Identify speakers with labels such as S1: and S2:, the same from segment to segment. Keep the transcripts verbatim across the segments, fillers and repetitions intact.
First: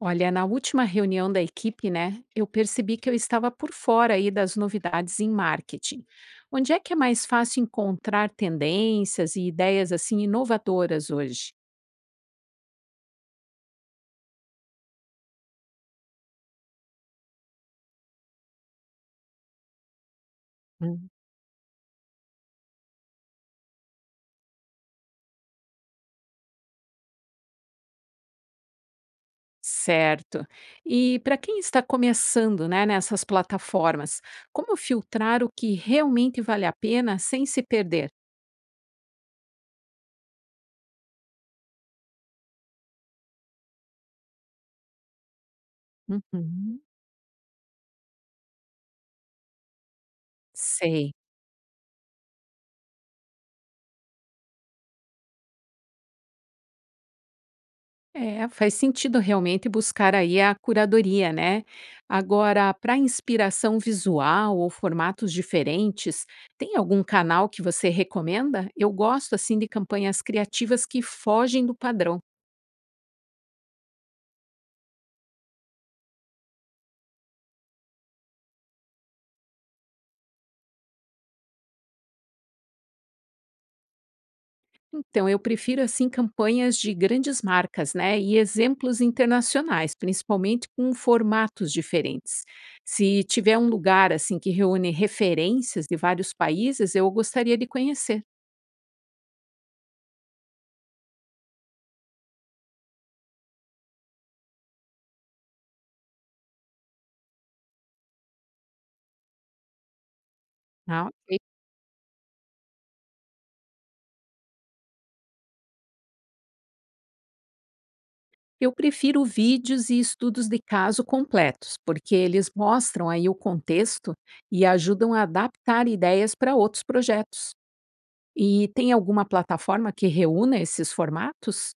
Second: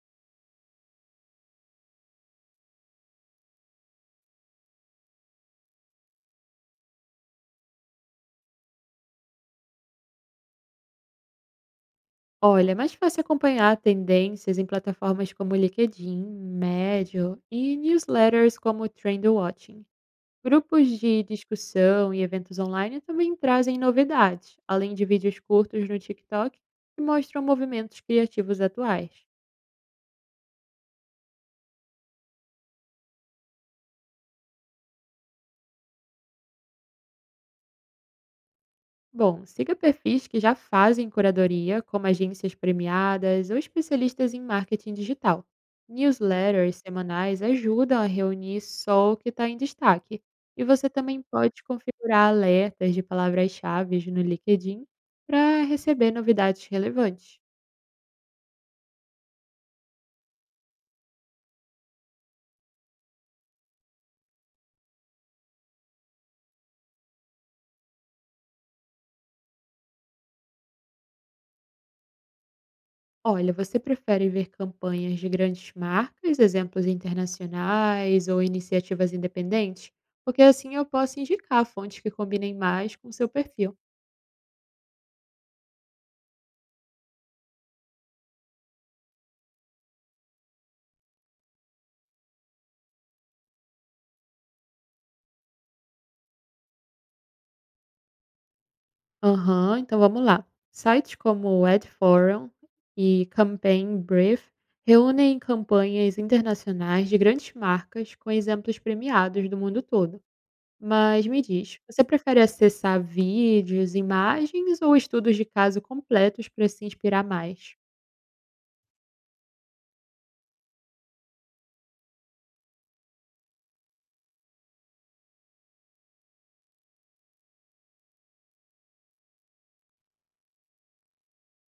S1: Olha, na última reunião da equipe, né, eu percebi que eu estava por fora aí das novidades em marketing. Onde é que é mais fácil encontrar tendências e ideias assim inovadoras hoje?
S2: Olha, é mais fácil acompanhar tendências em plataformas como LinkedIn, Medium e newsletters como Trend Watching. Grupos
S1: Hum.
S2: de discussão e eventos online também trazem novidades, além de vídeos curtos no TikTok que mostram movimentos criativos atuais.
S1: Certo. E para quem está começando, né, nessas plataformas, como filtrar o que realmente vale a pena sem se perder?
S2: Bom, siga perfis que já fazem curadoria, como agências premiadas ou especialistas em marketing digital. Newsletters
S1: Uhum.
S2: semanais ajudam a reunir só o que está em destaque. E você
S1: Sei.
S2: também pode configurar alertas de palavras-chave no LinkedIn para receber novidades relevantes.
S1: É, faz sentido realmente buscar aí a curadoria, né? Agora, para inspiração visual ou formatos diferentes, tem algum canal que você recomenda? Eu gosto assim de campanhas criativas que fogem do padrão.
S2: Olha, você prefere ver campanhas de grandes marcas, exemplos internacionais ou iniciativas independentes? Porque assim eu posso indicar fontes que combinem mais com seu perfil.
S1: Então, eu prefiro assim campanhas de grandes marcas, né? E exemplos internacionais, principalmente com formatos diferentes. Se tiver um lugar assim que reúne referências de vários países, eu gostaria de conhecer.
S2: Aham, então vamos lá. Sites como o AdForum e Campaign Brief reúnem campanhas internacionais de grandes marcas com exemplos premiados do mundo todo.
S1: Ah,
S2: Mas
S1: ok.
S2: me diz, você prefere acessar vídeos, imagens ou estudos de caso completos para se inspirar mais?
S1: Eu prefiro vídeos e estudos de caso completos, porque eles mostram aí o contexto e ajudam a adaptar ideias para outros projetos. E tem alguma plataforma que reúna esses formatos?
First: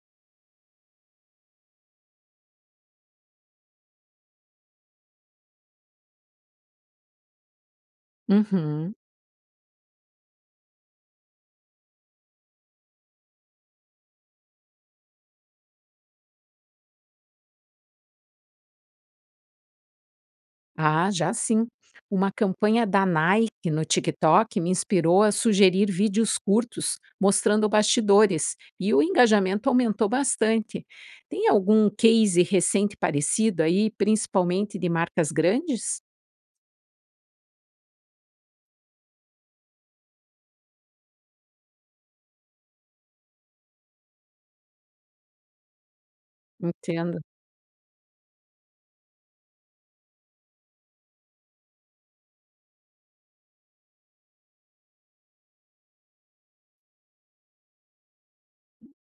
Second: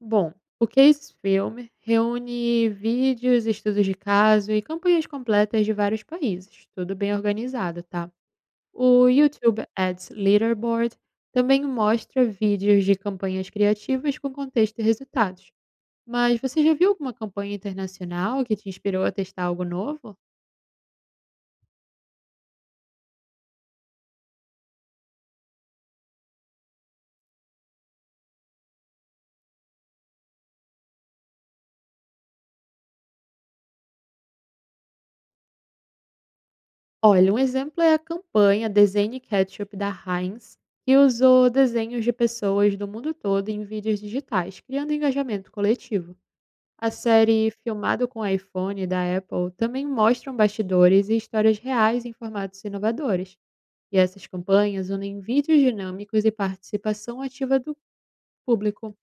S2: Bom, o Case Film reúne vídeos, estudos de caso e campanhas completas de vários países, tudo bem organizado, tá?
S1: Uhum.
S2: O YouTube Ads Leaderboard também mostra vídeos de campanhas criativas com contexto e resultados. Mas você já viu alguma campanha internacional que te inspirou a testar algo novo?
S1: Ah, já sim. Uma campanha da Nike no TikTok me inspirou a sugerir vídeos curtos mostrando bastidores e o engajamento aumentou bastante. Tem algum case recente parecido aí, principalmente de marcas grandes?
S2: Olha, um exemplo é a campanha Desenhe Ketchup da Heinz, que usou desenhos de pessoas do mundo todo em vídeos digitais, criando engajamento coletivo. A
S1: Entendo.
S2: série Filmado com iPhone da Apple também mostra bastidores e histórias reais em formatos inovadores. E essas campanhas unem vídeos dinâmicos e participação ativa do público.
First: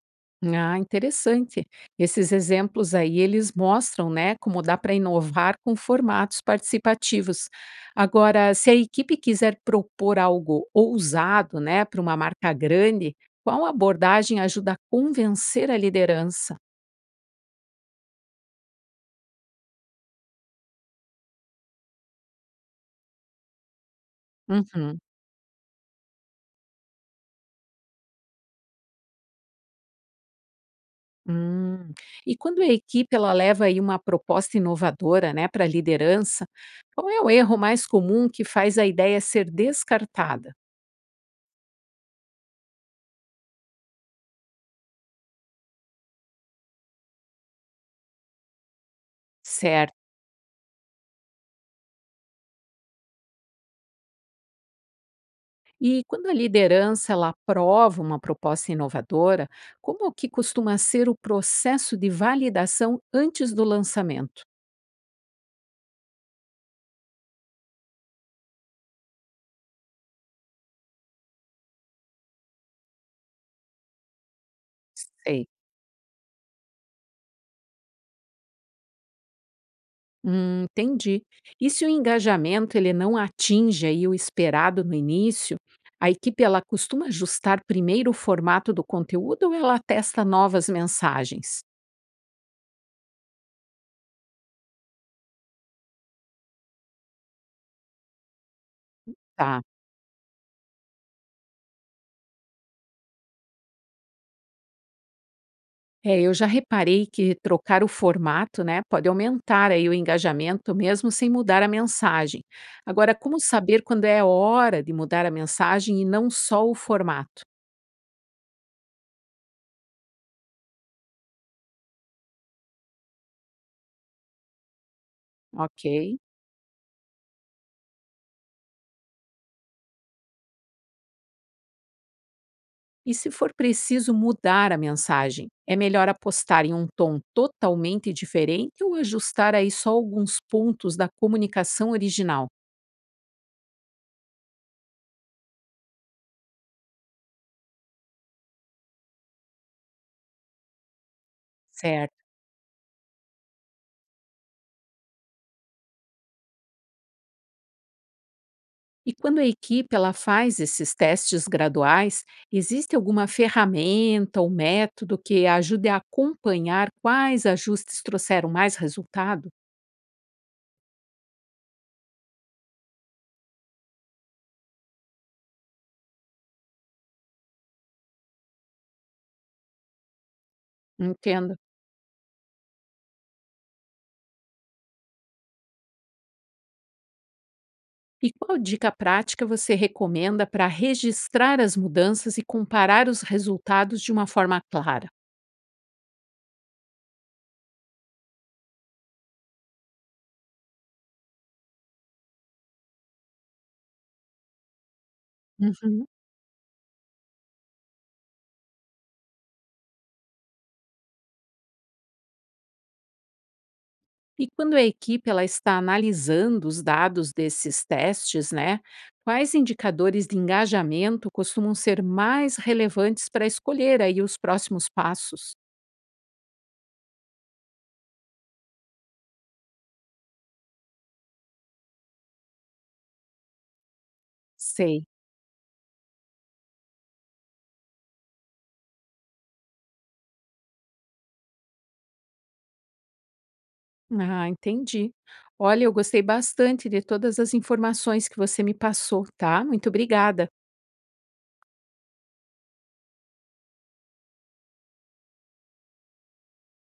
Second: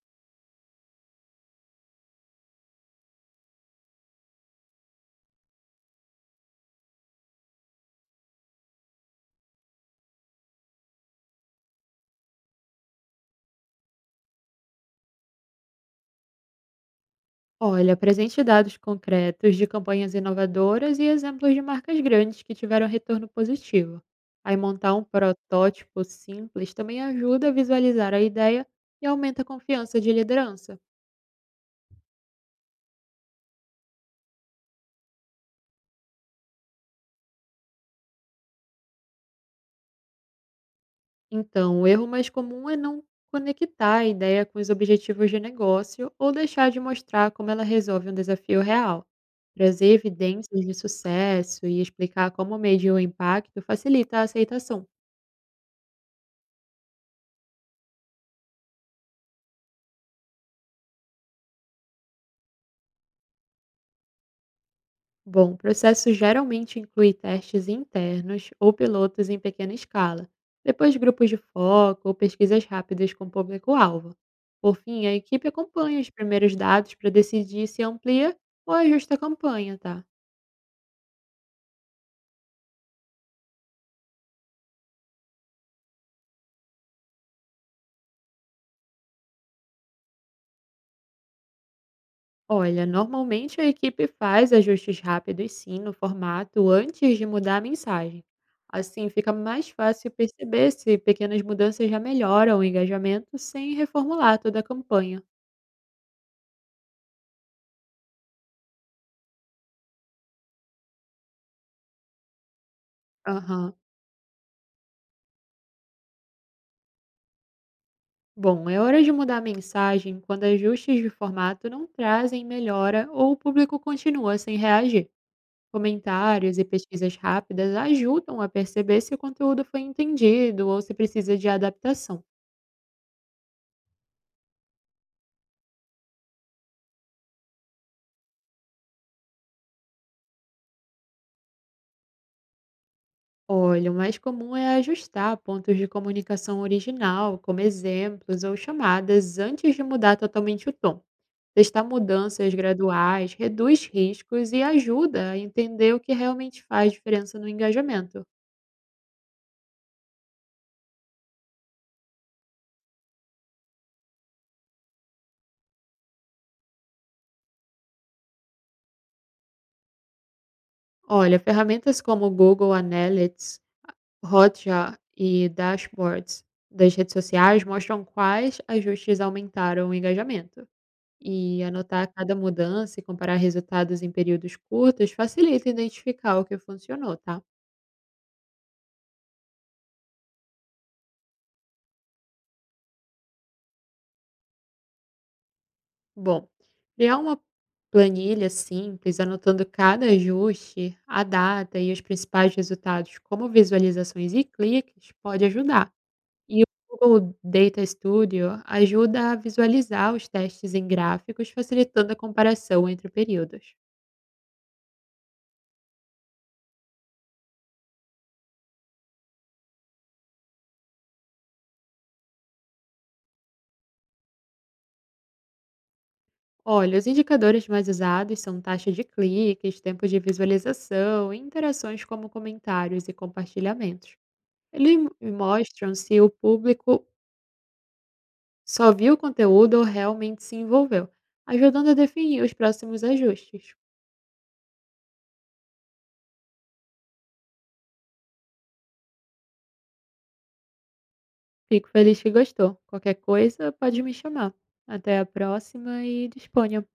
S1: Ah, interessante. Esses exemplos aí, eles mostram, né, como dá para inovar com formatos participativos. Agora, se a equipe quiser propor algo ousado, né, para uma marca grande, qual abordagem ajuda a convencer a liderança?
S2: Olha, apresente dados concretos de campanhas inovadoras e exemplos de marcas grandes que tiveram retorno positivo. Aí montar
S1: Uhum.
S2: um protótipo simples também ajuda a visualizar a ideia e aumenta a confiança de liderança.
S1: Hum. E quando a equipe ela leva aí uma proposta inovadora, né, para a liderança, qual é o erro mais comum que faz a ideia ser descartada?
S2: Então, o erro mais comum é não conectar a ideia com os objetivos de negócio ou deixar de mostrar como ela resolve um desafio real. Trazer
S1: Certo.
S2: evidências de sucesso e explicar como medir o impacto facilita a aceitação.
S1: E quando a liderança ela aprova uma proposta inovadora, como que costuma ser o processo de validação antes do lançamento?
S2: Bom, o processo geralmente inclui testes internos ou pilotos em pequena escala, depois grupos de foco ou pesquisas rápidas com público-alvo. Por fim, a equipe
S1: Sei.
S2: acompanha os primeiros dados para decidir se amplia ou ajusta a campanha, tá?
S1: Hum, entendi. E se o engajamento ele não atinge aí o esperado no início, a equipe ela costuma ajustar primeiro o formato do conteúdo ou ela testa novas mensagens?
S2: Olha, normalmente a equipe faz ajustes rápidos sim no formato antes de mudar a mensagem. Assim fica
S1: Tá.
S2: mais fácil perceber se pequenas mudanças já melhoram o engajamento sem reformular toda a campanha.
S1: É, eu já reparei que trocar o formato, né, pode aumentar aí o engajamento mesmo sem mudar a mensagem. Agora, como
S2: Aham.
S1: saber quando é hora de mudar a mensagem e não só o formato?
S2: Bom, é hora de mudar a mensagem quando ajustes de formato não trazem melhora ou o público continua sem reagir.
S1: Ok.
S2: Comentários e pesquisas rápidas ajudam a perceber se o conteúdo foi entendido ou se precisa de adaptação.
S1: E se for preciso mudar a mensagem, é melhor apostar em um tom totalmente diferente ou ajustar aí só alguns pontos da comunicação original?
S2: Olha, o mais comum é ajustar pontos de comunicação original, como exemplos ou chamadas, antes de mudar totalmente o tom. Testar
S1: Certo.
S2: mudanças graduais reduz riscos e ajuda a entender o que realmente faz diferença no engajamento.
S1: E quando a equipe ela faz esses testes graduais, existe alguma ferramenta ou método que ajude a acompanhar quais ajustes trouxeram mais resultado?
S2: Olha, ferramentas como o Google Analytics, Hotjar e dashboards das redes sociais mostram quais ajustes aumentaram o engajamento.
S1: Entenda.
S2: E anotar cada mudança e comparar resultados em períodos curtos facilita identificar o que funcionou, tá?
S1: E qual dica prática você recomenda para registrar as mudanças e comparar os resultados de uma forma clara?
S2: Bom, criar uma planilha simples, anotando cada ajuste, a data e os principais resultados, como visualizações e cliques, pode ajudar.
S1: Uhum.
S2: E o Google Data Studio ajuda a visualizar os testes em gráficos, facilitando a comparação entre períodos.
S1: E quando a equipe ela está analisando os dados desses testes, né, quais indicadores de engajamento costumam ser mais relevantes para escolher aí os próximos passos?
S2: Olha, os indicadores mais usados são taxa de cliques, tempo de visualização, e interações como comentários e compartilhamentos. Eles
S1: Sei.
S2: mostram se o público só viu o conteúdo ou realmente se envolveu, ajudando a definir os próximos ajustes.
S1: Ah, entendi. Olha, eu gostei bastante de todas as informações que você me passou, tá? Muito obrigada.
S2: Fico feliz que gostou. Qualquer coisa, pode me chamar. Até a próxima e disponha.